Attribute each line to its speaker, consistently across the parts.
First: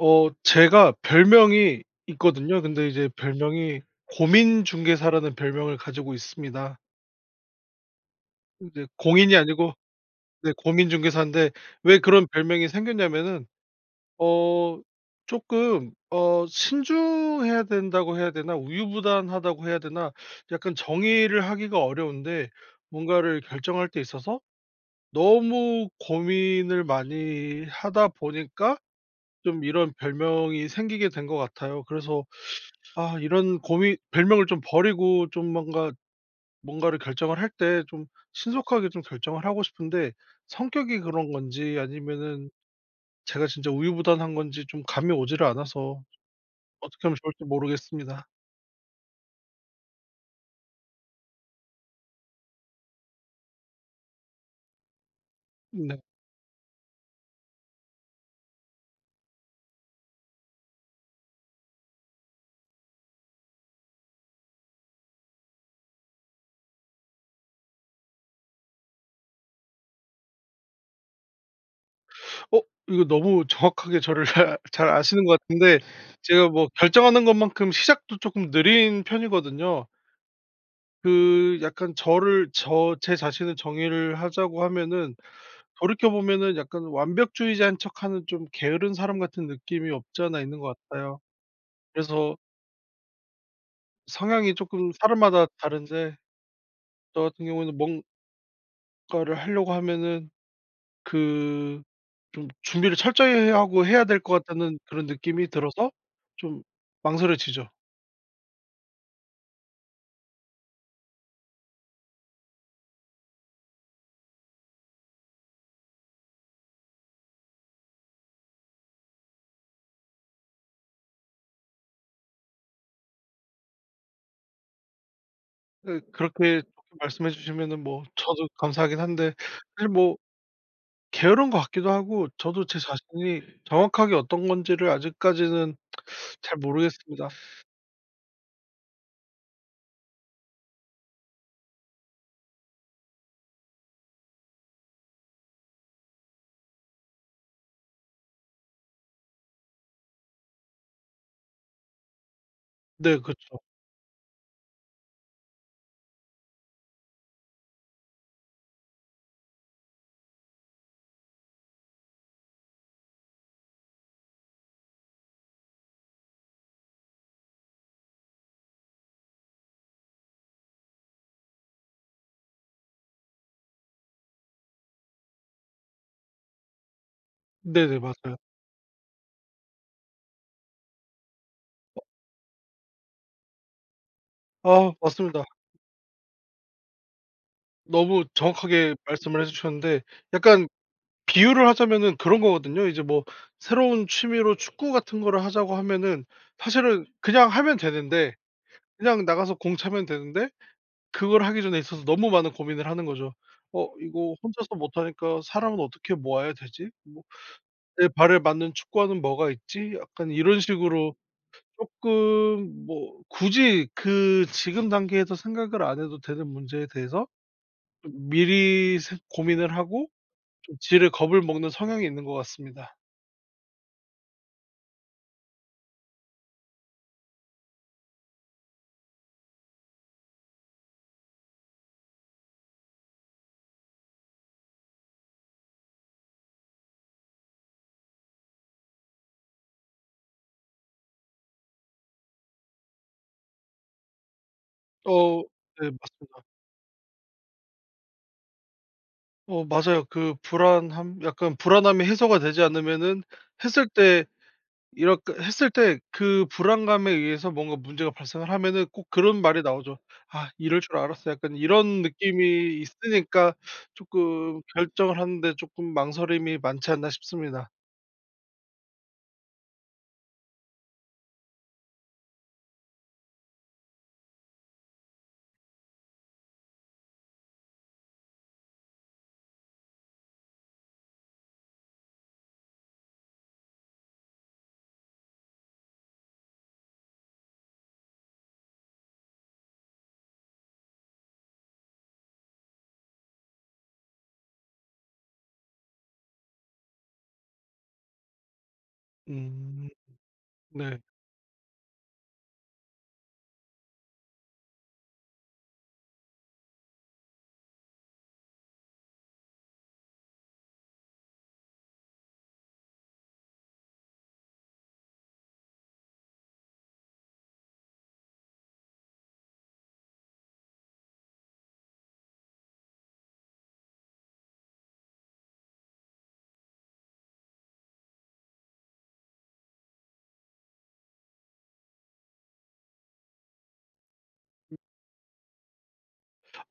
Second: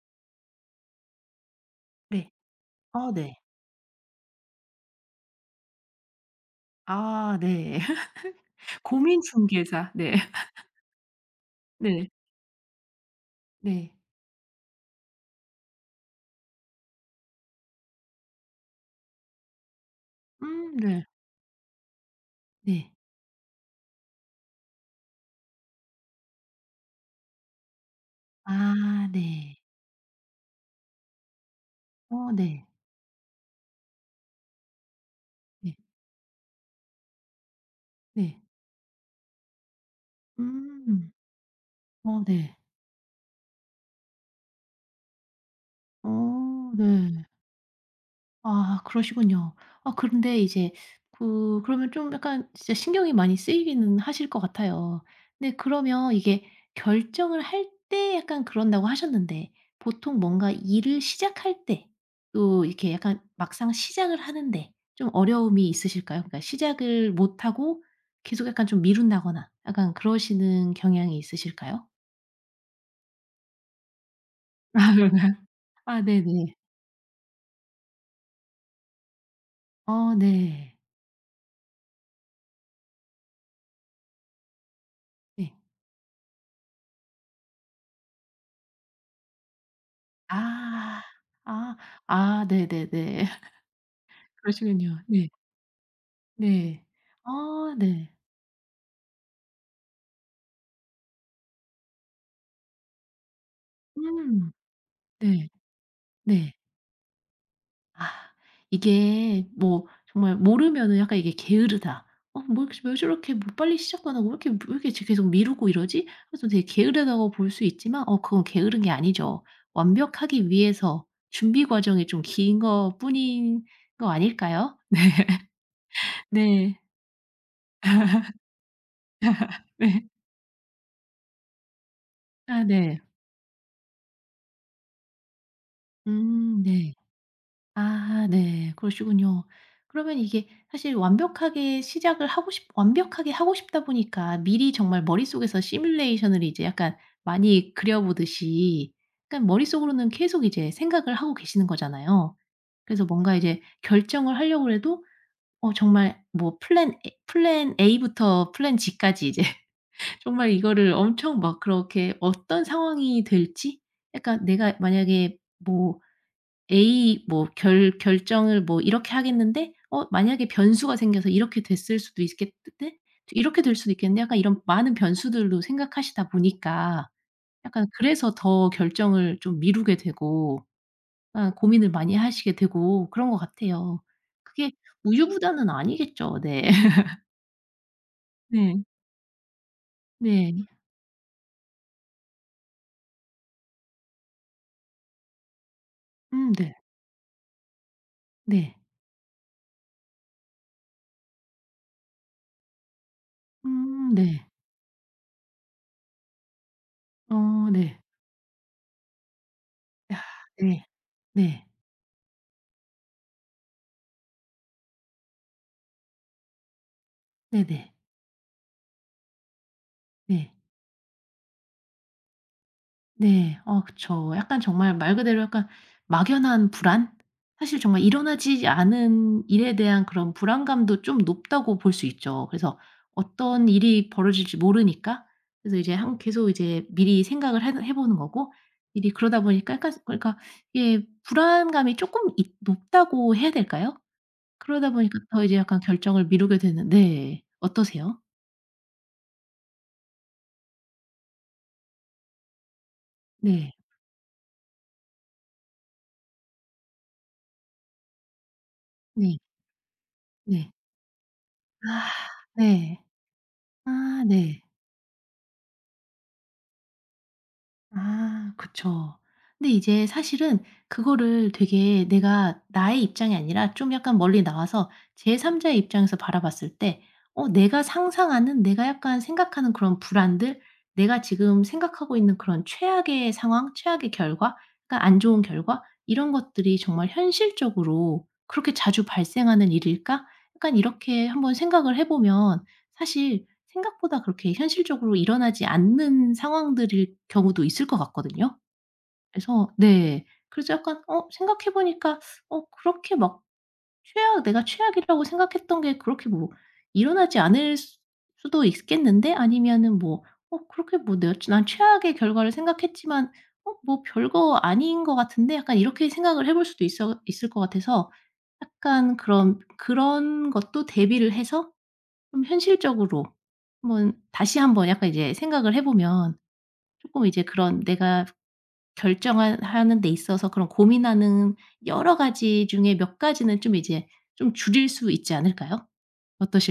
Speaker 1: 제가 별명이
Speaker 2: 네.
Speaker 1: 있거든요. 근데 이제
Speaker 2: 어 네.
Speaker 1: 별명이 고민중개사라는 별명을 가지고 있습니다.
Speaker 2: 아 네.
Speaker 1: 이제
Speaker 2: 고민
Speaker 1: 공인이 아니고,
Speaker 2: 중개사. 네.
Speaker 1: 네, 고민중개사인데, 왜
Speaker 2: 네.
Speaker 1: 그런 별명이 생겼냐면은
Speaker 2: 네.
Speaker 1: 어 조금 신중해야 된다고 해야 되나, 우유부단하다고 해야 되나, 약간
Speaker 2: 네.
Speaker 1: 정의를 하기가 어려운데,
Speaker 2: 네.
Speaker 1: 뭔가를 결정할 때 있어서 너무 고민을 많이 하다 보니까
Speaker 2: 아 네.
Speaker 1: 좀 이런 별명이 생기게 된 것 같아요. 그래서
Speaker 2: 어 네.
Speaker 1: 아, 이런 고민 별명을 좀 버리고, 좀
Speaker 2: 네.
Speaker 1: 뭔가를 결정을 할 때 좀
Speaker 2: 네.
Speaker 1: 신속하게 좀 결정을 하고 싶은데, 성격이
Speaker 2: 음.
Speaker 1: 그런 건지
Speaker 2: 어
Speaker 1: 아니면은
Speaker 2: 네.
Speaker 1: 제가 진짜 우유부단한 건지 좀 감이 오지를 않아서
Speaker 2: 어
Speaker 1: 어떻게 하면
Speaker 2: 네.
Speaker 1: 좋을지 모르겠습니다.
Speaker 2: 아 그러시군요. 아 그런데 이제 그러면 좀 약간 진짜 신경이 많이 쓰이기는 하실 것 같아요. 근데
Speaker 1: 네.
Speaker 2: 그러면 이게 결정을 할 때 약간 그런다고 하셨는데 보통 뭔가 일을 시작할 때 또 이렇게 약간 막상 시작을 하는데 좀 어려움이 있으실까요? 그러니까 시작을 못 하고 계속 약간 좀 미룬다거나 약간 그러시는 경향이 있으실까요?
Speaker 1: 어 이거 너무 정확하게 저를 잘
Speaker 2: 아
Speaker 1: 아시는
Speaker 2: 그런가요?
Speaker 1: 것 같은데,
Speaker 2: 아
Speaker 1: 제가
Speaker 2: 네네.
Speaker 1: 뭐 결정하는 것만큼 시작도 조금 느린 편이거든요.
Speaker 2: 어 네.
Speaker 1: 그 약간 저를 저 제 자신을 정의를 하자고 하면은,
Speaker 2: 네.
Speaker 1: 돌이켜 보면은 약간 완벽주의자인 척하는 좀 게으른 사람 같은 느낌이 없지 않아 있는 것
Speaker 2: 아.
Speaker 1: 같아요.
Speaker 2: 아.
Speaker 1: 그래서
Speaker 2: 아 네네네.
Speaker 1: 성향이 조금
Speaker 2: 그러시군요. 네.
Speaker 1: 사람마다 다른데,
Speaker 2: 네.
Speaker 1: 저 같은
Speaker 2: 아
Speaker 1: 경우에는 뭔가를
Speaker 2: 네.
Speaker 1: 하려고 하면은 그 좀 준비를 철저히 해야 될 것
Speaker 2: 음.
Speaker 1: 같다는 그런 느낌이
Speaker 2: 네.
Speaker 1: 들어서
Speaker 2: 네.
Speaker 1: 좀 망설여지죠.
Speaker 2: 아 이게 뭐 정말 모르면은 약간 이게 게으르다. '어 뭐 이렇게 왜 저렇게 뭐 빨리 시작도 안 하고 왜 이렇게 왜 이렇게 지 계속 미루고 이러지?' 그래서 되게 게으르다고 볼 수 있지만 그건 게으른 게 아니죠. 완벽하기 위해서 준비 과정이 좀 긴 것뿐인 거 아닐까요?
Speaker 1: 예, 그렇게
Speaker 2: 네.
Speaker 1: 말씀해 주시면은 뭐 저도 감사하긴 한데, 사실
Speaker 2: 네.
Speaker 1: 뭐 게으른 것 같기도 하고, 저도
Speaker 2: 아
Speaker 1: 제
Speaker 2: 네.
Speaker 1: 자신이 정확하게 어떤 건지를 아직까지는 잘
Speaker 2: 네.
Speaker 1: 모르겠습니다.
Speaker 2: 아 네. 그러시군요. 그러면 이게 사실 완벽하게 하고 싶다 보니까 미리 정말 머릿속에서 시뮬레이션을 이제 약간 많이 그려 보듯이 그러니까 머릿속으로는 계속 이제 생각을 하고 계시는 거잖아요. 그래서
Speaker 1: 네,
Speaker 2: 뭔가
Speaker 1: 그쵸.
Speaker 2: 이제 결정을 하려고 해도 정말 뭐 플랜 A부터 플랜 G까지 이제 정말 이거를 엄청 막 그렇게 어떤 상황이 될지 약간 내가 만약에 뭐 A 뭐 결 결정을 뭐 이렇게 하겠는데 만약에 변수가 생겨서 이렇게 됐을 수도 있겠는데 이렇게 될 수도 있겠는데 약간 이런 많은 변수들로 생각하시다 보니까 약간
Speaker 1: 네네,
Speaker 2: 그래서
Speaker 1: 맞아요.
Speaker 2: 더 결정을 좀 미루게 되고 약간 고민을 많이 하시게 되고 그런 것 같아요. 그게
Speaker 1: 아, 맞습니다.
Speaker 2: 우유부단은 아니겠죠. 네.
Speaker 1: 너무
Speaker 2: 네.
Speaker 1: 정확하게 말씀을 해 주셨는데,
Speaker 2: 네.
Speaker 1: 약간 비유를 하자면은 그런 거거든요. 이제 뭐 새로운 취미로 축구 같은 거를 하자고 하면은,
Speaker 2: 네.
Speaker 1: 사실은 그냥 하면 되는데,
Speaker 2: 네.
Speaker 1: 그냥 나가서 공 차면 되는데, 그걸 하기 전에 있어서 너무 많은 고민을 하는 거죠. '어 이거
Speaker 2: 네.
Speaker 1: 혼자서 못 하니까 사람은 어떻게 모아야 되지?' 뭐
Speaker 2: 어 네.
Speaker 1: '내 발에 맞는 축구화는 뭐가 있지?'
Speaker 2: 야
Speaker 1: 약간 이런
Speaker 2: 네.
Speaker 1: 식으로
Speaker 2: 네.
Speaker 1: 쪼끔 뭐 굳이 그 지금 단계에서 생각을 안 해도 되는 문제에 대해서
Speaker 2: 네네. 네.
Speaker 1: 좀 미리 생 고민을 하고,
Speaker 2: 네.
Speaker 1: 좀 지레 겁을 먹는 성향이 있는 것 같습니다.
Speaker 2: 네. 어 그쵸. 약간 정말 말 그대로 약간 막연한 불안? 사실 정말 일어나지 않은 일에 대한 그런 불안감도 좀 높다고 볼 수 있죠. 그래서 어떤 일이 벌어질지 모르니까 그래서 이제 한 계속 이제 미리 생각을 해 보는 거고 일이 그러다 보니까 약간 그러니까 이게 불안감이 쪼끔 있 높다고 해야 될까요? 그러다 보니까
Speaker 1: 어
Speaker 2: 더 이제 약간
Speaker 1: 네,
Speaker 2: 결정을
Speaker 1: 맞습니다.
Speaker 2: 미루게 되는 네. 어떠세요?
Speaker 1: 맞아요. 그 불안함 약간 불안함이 해소가 되지 않으면은,
Speaker 2: 네.
Speaker 1: 했을 때 이렇게 했을 때 그 불안감에 의해서 뭔가 문제가 발생을 하면은 꼭
Speaker 2: 네.
Speaker 1: 그런 말이 나오죠. "아
Speaker 2: 네.
Speaker 1: 이럴 줄 알았어." 약간 이런
Speaker 2: 아
Speaker 1: 느낌이
Speaker 2: 네.
Speaker 1: 있으니까
Speaker 2: 아
Speaker 1: 쪼끔
Speaker 2: 네.
Speaker 1: 결정을 하는데 쪼끔 망설임이 많지 않나 싶습니다.
Speaker 2: 아 그쵸. 근데 이제 사실은 그거를 되게 내가 나의 입장이 아니라 좀 약간 멀리 나와서 제3 자의 입장에서 바라봤을 때 내가 상상하는 내가 약간 생각하는 그런 불안들 내가 지금 생각하고 있는 그런 최악의 상황, 최악의 결과 그러니까 안 좋은 결과 이런 것들이 정말 '현실적으로 그렇게 자주 발생하는 일일까?' 약간 이렇게 한번 생각을 해 보면 사실 생각보다 그렇게 현실적으로 일어나지 않는 상황들일 경우도 있을 것 같거든요. 그래서
Speaker 1: 음.
Speaker 2: 네. 그래서
Speaker 1: 네.
Speaker 2: 약간 생각해 보니까 그렇게 막 최악 내가 최악이라고 생각했던 게 그렇게 뭐 일어나지 않을 수 수도 있겠는데 아니면은 뭐 그렇게 뭐 내가 난 최악의 결과를 생각했지만 뭐 별거 아닌 것 같은데 약간 이렇게 생각을 해볼 수도 있어 있을 것 같아서 약간 그런 것도 대비를 해서 좀 현실적으로 한번 다시 한번 약간 이제 생각을 해 보면 쪼끔 이제 그런 내가 결정하 하는 데 있어서 그런 고민하는 여러 가지 중에 몇 가지는 좀 이제 좀 줄일 수 있지 않을까요?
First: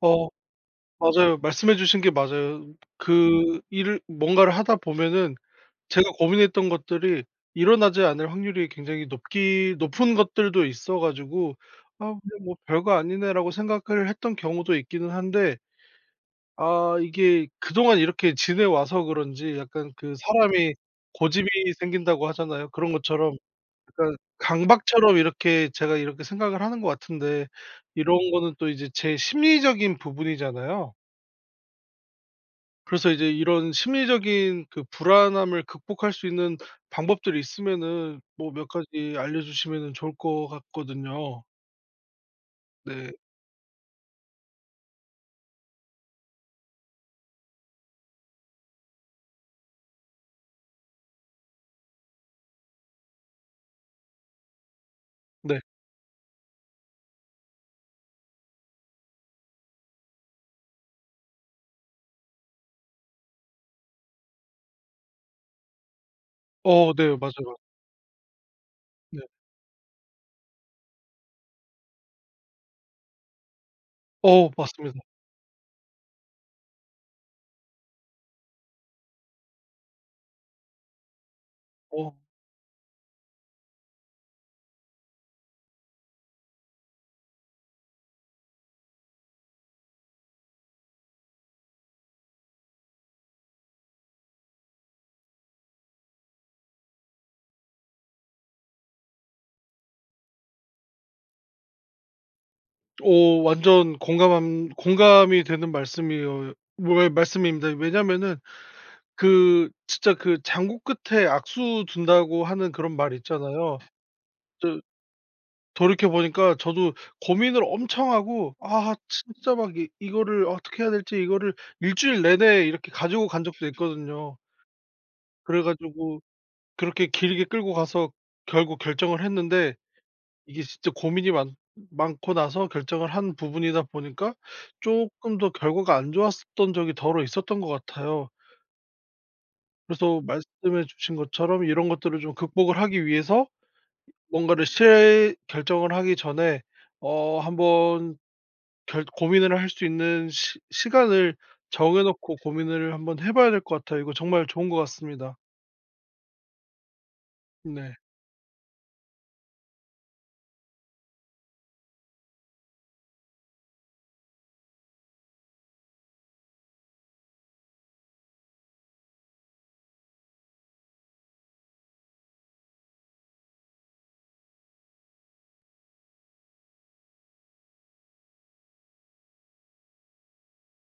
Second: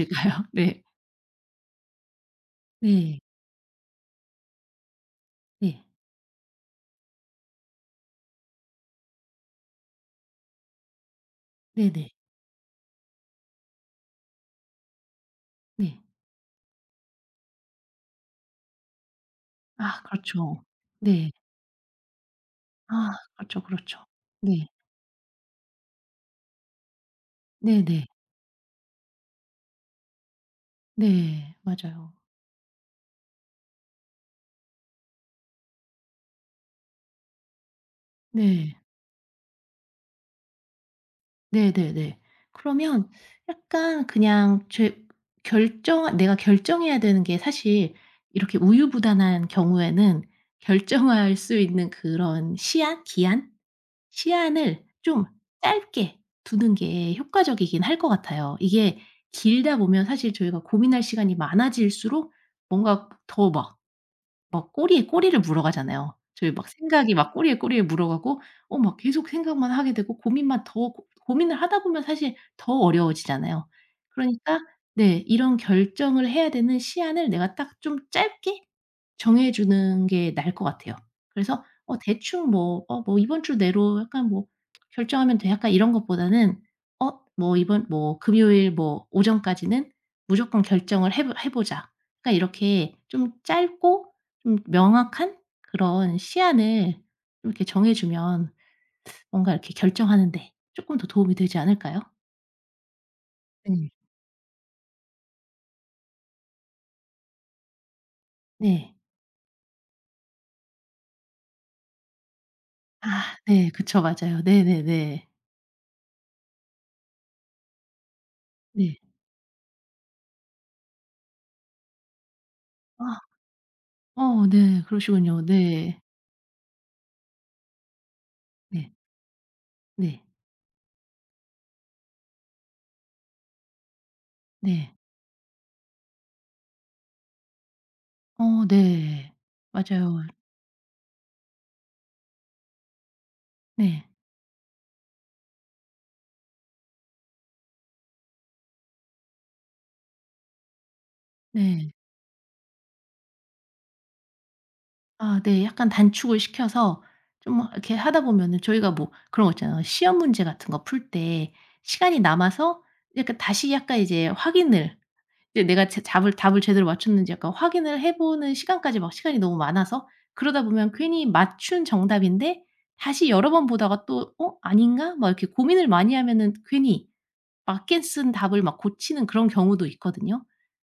Speaker 1: 어
Speaker 2: 네.
Speaker 1: 맞아요. 말씀해 주신 게 맞아요.
Speaker 2: 네.
Speaker 1: 그 일을 뭔가를 하다 보면은
Speaker 2: 네.
Speaker 1: 제가 고민했던 것들이 일어나지 않을 확률이 굉장히 높기 높은 것들도 있어 가지고 '아
Speaker 2: 네네.
Speaker 1: 그냥 뭐 별거 아니네.'라고 생각을 했던 경우도 있기는 한데,
Speaker 2: 네.
Speaker 1: 아 이게 그동안 이렇게 지내와서 그런지 약간
Speaker 2: 아
Speaker 1: 그
Speaker 2: 그렇죠.
Speaker 1: 사람이
Speaker 2: 네.
Speaker 1: 고집이 생긴다고 하잖아요. 그런
Speaker 2: 아
Speaker 1: 것처럼
Speaker 2: 그렇죠, 그렇죠.
Speaker 1: 약간
Speaker 2: 네.
Speaker 1: 강박처럼 이렇게 제가 이렇게 생각을 하는 것 같은데,
Speaker 2: 네네.
Speaker 1: 이런 거는 또 이제 제 심리적인 부분이잖아요.
Speaker 2: 네. 맞아요.
Speaker 1: 그래서 이제 이런 심리적인 그 불안함을 극복할 수 있는 방법들이 있으면은 뭐 몇
Speaker 2: 네.
Speaker 1: 가지 알려주시면은 좋을 것 같거든요.
Speaker 2: 네네네. 그러면
Speaker 1: 네.
Speaker 2: 약간 그냥 죄 결정 내가 결정해야 되는 게 사실 이렇게 우유부단한 경우에는 결정할 수 있는 그런 시한? 기한? 시한을 좀
Speaker 1: 네.
Speaker 2: 짧게 두는 게 효과적이긴 할 것 같아요. 이게 길다 보면 사실 저희가 고민할 시간이 많아질수록 뭔가 더막 막 꼬리에 꼬리를 물어가잖아요. 저희 막
Speaker 1: 어
Speaker 2: 생각이
Speaker 1: 네.
Speaker 2: 막
Speaker 1: 맞아요.
Speaker 2: 꼬리에 꼬리에 물어가고 막
Speaker 1: 네.
Speaker 2: 계속 생각만 하게 되고 고민만 더 고 고민을 하다 보면 사실 더 어려워지잖아요. 그러니까
Speaker 1: 맞습니다.
Speaker 2: 네 이런 결정을 해야 되는 시한을 내가 딱 좀 짧게 정해 주는 게 나을 것 같아요. 그래서
Speaker 1: 어.
Speaker 2: 대충 뭐 뭐 이번 주 내로 약간 뭐 결정하면 돼 약간 이런 것보다는 뭐 이번 뭐 금요일 뭐 오전까지는 무조건 결정을 해 보자. 그러니까 이렇게 좀 짧고 좀 명확한 그런 시안을 좀 이렇게 정해 주면 뭔가 이렇게 결정하는 데 조금 더 도움이 되지 않을까요?
Speaker 1: 어
Speaker 2: 네.
Speaker 1: 완전 공감함 공감이 되는 말씀이요 뭐 말씀입니다. 왜냐면은
Speaker 2: 네.
Speaker 1: 그 진짜 그 "장구 끝에 악수 둔다."고 하는 그런 말
Speaker 2: 아 네.
Speaker 1: 있잖아요.
Speaker 2: 그쵸. 맞아요.
Speaker 1: 저
Speaker 2: 네네네.
Speaker 1: 돌이켜 보니까 저도 고민을 엄청 하고, 아
Speaker 2: 네.
Speaker 1: 진짜 막 이 이거를 어떻게 해야 될지, 이거를 일주일 내내 이렇게 가지고
Speaker 2: 아
Speaker 1: 간 적도 있거든요.
Speaker 2: 어 네. 그러시군요.
Speaker 1: 그래
Speaker 2: 네.
Speaker 1: 가지고 그렇게 길게 끌고 가서 결국
Speaker 2: 네.
Speaker 1: 결정을 했는데,
Speaker 2: 네.
Speaker 1: 이게 진짜 고민이 많 많고 나서 결정을 한 부분이다 보니까
Speaker 2: 네.
Speaker 1: 조금 더 결과가 안 좋았었던 적이 더어 있었던 것 같아요.
Speaker 2: 어 네.
Speaker 1: 그래서
Speaker 2: 맞아요.
Speaker 1: 말씀해 주신 것처럼 이런 것들을 좀 극복을 하기 위해서
Speaker 2: 네.
Speaker 1: 뭔가를 실 결정을 하기 전에 한번 결 고민을 할 수 있는 시 시간을
Speaker 2: 네.
Speaker 1: 정해 놓고 고민을 한번 해 봐야 될 것 같아요. 이거 정말 좋은 것 같습니다.
Speaker 2: 아 네. 약간 단축을 시켜서 좀
Speaker 1: 네.
Speaker 2: 이렇게 하다 보면은 저희가 뭐 그런 거 있잖아요. 시험 문제 같은 거 풀 때 시간이 남아서 약간 다시 약간 이제 확인을 이제 내가 제 답을 제대로 맞췄는지 약간 확인을 해 보는 시간까지 막 시간이 너무 많아서 그러다 보면 괜히 맞춘 정답인데 다시 여러 번 보다가 또 '어 아닌가?' 막 이렇게 고민을 많이 하면은 괜히 맞게 쓴 답을 막 고치는 그런 경우도 있거든요.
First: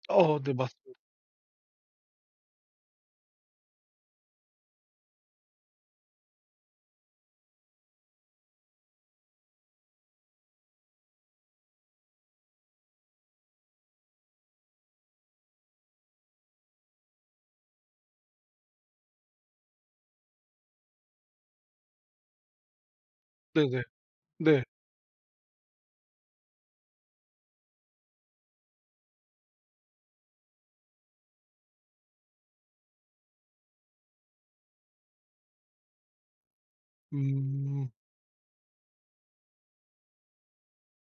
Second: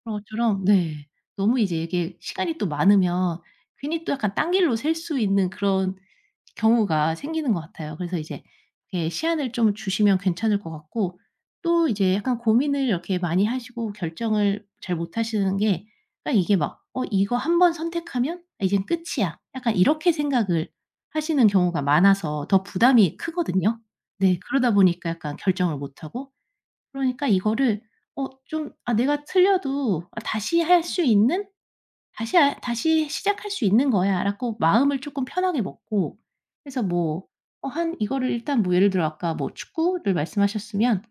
Speaker 2: 그런
Speaker 1: 어 네,
Speaker 2: 것처럼
Speaker 1: 맞습
Speaker 2: 네. 너무 이제 이게 시간이 또 많으면 괜히 또 약간 딴 길로 셀 수 있는 그런 경우가 생기는 것 같아요. 그래서 이제 이렇게 시안을 좀 주시면 괜찮을 것 같고 또 이제 약간 고민을 이렇게 많이 하시고 결정을 잘 못하시는 게 그러니까 이게 막 '어 이거 한번 선택하면 아 이젠 끝이야.' 약간 이렇게 생각을 하시는 경우가 많아서 더 부담이 크거든요.
Speaker 1: 네네.
Speaker 2: 네.
Speaker 1: 네.
Speaker 2: 그러다 보니까 약간 결정을 못하고 그러니까 이거를 좀 내가 틀려도 아 다시 할 수 있는 '다시 아 다시 시작할 수 있는 거야.'라고 마음을 쪼끔 편하게 먹고 그래서 뭐
Speaker 1: 음.
Speaker 2: 한 이거를 일단 뭐 예를 들어 아까 뭐 축구를 말씀하셨으면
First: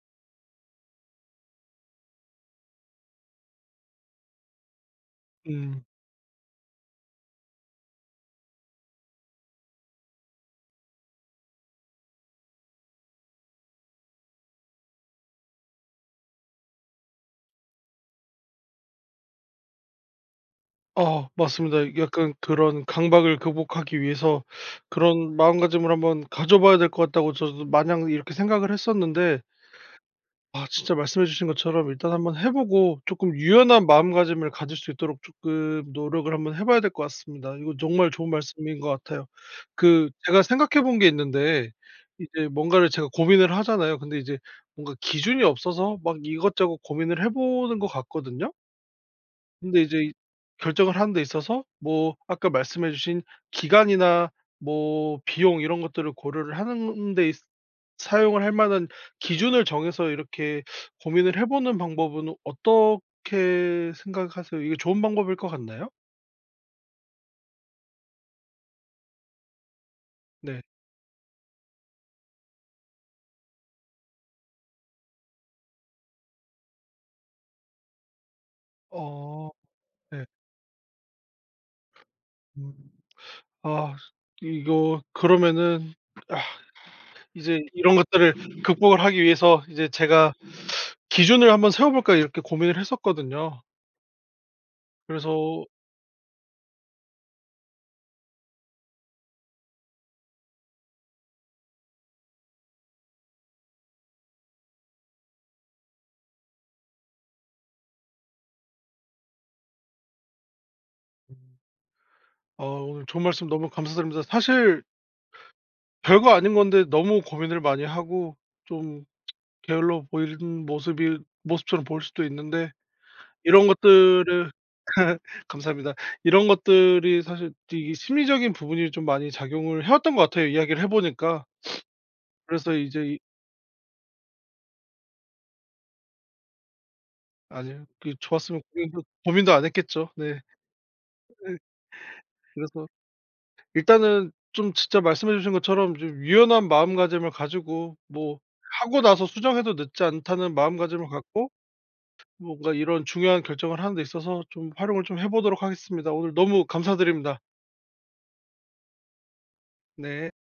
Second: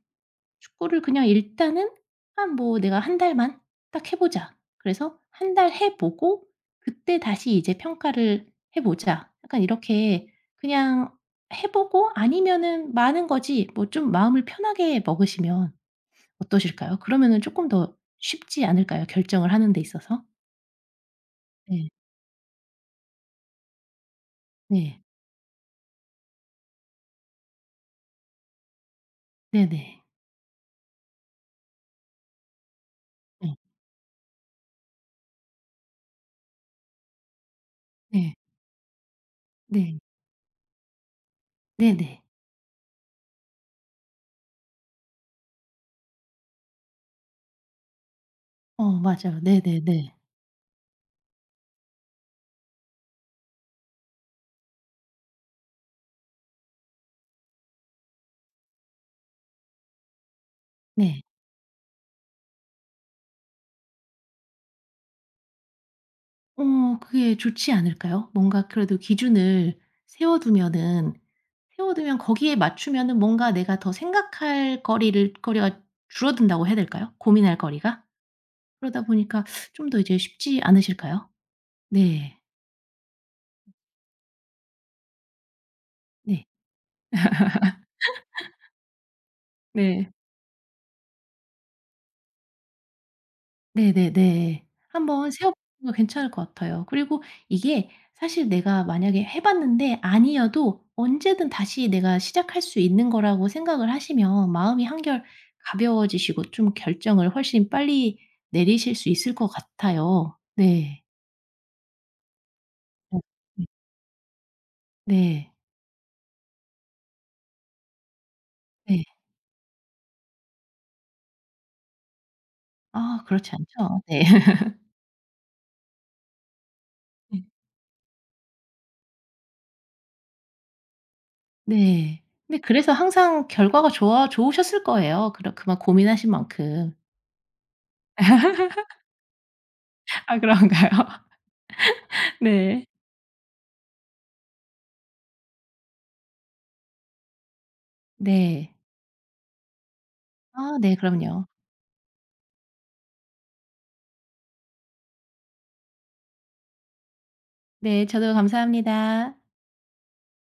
Speaker 2: 축구를 그냥 일단은 한 뭐 '내가 한 달만 딱 해 보자.' 그래서 한 달
Speaker 1: 음.
Speaker 2: 해 보고 '그때 다시 이제 평가를 해 보자.' 약간 이렇게 그냥 해 보고 아니면은 마는 거지 뭐 좀 마음을 편하게 먹으시면 어떠실까요? 그러면은 쪼끔 더 쉽지 않을까요? 결정을 하는 데 있어서?
Speaker 1: 아,
Speaker 2: 네.
Speaker 1: 맞습니다. 약간 그런 강박을 극복하기 위해서
Speaker 2: 네.
Speaker 1: 그런 마음가짐을 한번 가져 봐야 될 것 같다고 저도 마냥 이렇게 생각을 했었는데,
Speaker 2: 네네.
Speaker 1: 아 진짜 말씀해 주신 것처럼 일단 한번 해 보고, 조금
Speaker 2: 네.
Speaker 1: 유연한 마음가짐을 가질 수 있도록 조금 노력을 한번 해 봐야 될 것 같습니다. 이거 정말 좋은
Speaker 2: 네.
Speaker 1: 말씀인 것 같아요.
Speaker 2: 네.
Speaker 1: 그 제가 생각해 본 게 있는데,
Speaker 2: 네네.
Speaker 1: 이제 뭔가를 제가 고민을 하잖아요. 근데 이제 뭔가 기준이 없어서 막 이것저것 고민을 해 보는 것 같거든요.
Speaker 2: 어 맞아요.
Speaker 1: 근데 이제 이
Speaker 2: 네네네.
Speaker 1: 결정을 하는 데 있어서 뭐 아까 말씀해 주신 기간이나 뭐 비용 이런 것들을 고려를 하는 데 있 사용을 할 만한 기준을 정해서 이렇게
Speaker 2: 네.
Speaker 1: 고민을 해 보는 방법은 어떻게 생각하세요? 이게 좋은 방법일 것 같나요?
Speaker 2: 어 그게 좋지 않을까요? 뭔가 그래도 기준을 세워
Speaker 1: 네.
Speaker 2: 두면은 세워 두면 거기에 맞추면은 뭔가 내가 더 생각할 거리를 거리가 줄어든다고 해야 될까요? 고민할 거리가? 그러다 보니까
Speaker 1: 어
Speaker 2: 좀 더 이제
Speaker 1: 네.
Speaker 2: 쉽지 않으실까요? 네.
Speaker 1: 음. 아 이거 그러면은, 아
Speaker 2: 네.
Speaker 1: 이제 이런 것들을 극복을 하기 위해서 이제
Speaker 2: 네.
Speaker 1: 제가 '기준을 한번 세워 볼까.' 이렇게 고민을 했었거든요.
Speaker 2: 네네네. 한번 세워
Speaker 1: 그래서
Speaker 2: 보는 거 괜찮을 것 같아요. 그리고 이게 사실 내가 만약에 해 봤는데 아니어도 언제든 다시 내가 시작할 수 있는 거라고 생각을 하시면 마음이 한결 가벼워지시고 좀 결정을 훨씬 빨리 내리실 수 있을 것 같아요. 네.
Speaker 1: 아, 오늘
Speaker 2: 어
Speaker 1: 좋은 말씀
Speaker 2: 네.
Speaker 1: 너무 감사드립니다. 사실
Speaker 2: 네.
Speaker 1: 별거 아닌 건데 너무 고민을 많이 하고 좀
Speaker 2: 네.
Speaker 1: 게을러 보이는 모습이 모습처럼 보일 수도 있는데,
Speaker 2: 아 그렇지
Speaker 1: 이런
Speaker 2: 않죠. 네.
Speaker 1: 것들을 감사합니다. 이런 것들이 사실 이 심리적인 부분이 좀 많이 작용을 해 왔던 것 같아요, 이야기를 해 보니까.
Speaker 2: 네. 근데
Speaker 1: 그래서
Speaker 2: 그래서
Speaker 1: 이제 이
Speaker 2: 항상 결과가 좋아 좋으셨을 거예요. 그러 그만 고민하신 만큼.
Speaker 1: 아니요. 그 좋았으면 고민도 안 했겠죠.
Speaker 2: 아
Speaker 1: 네.
Speaker 2: 그런가요?
Speaker 1: 네. 그래서
Speaker 2: 네.
Speaker 1: 일단은 좀 진짜 말씀해 주신 것처럼 좀 유연한 마음가짐을 가지고, 뭐
Speaker 2: 네.
Speaker 1: 하고 나서 수정해도 늦지 않다는
Speaker 2: 아 네.
Speaker 1: 마음가짐을
Speaker 2: 그럼요.
Speaker 1: 갖고, 뭔가 이런 중요한 결정을 하는 데 있어서 좀 활용을 좀 해 보도록 하겠습니다. 오늘 너무 감사드립니다.
Speaker 2: 네. 저도 감사합니다.
Speaker 1: 네.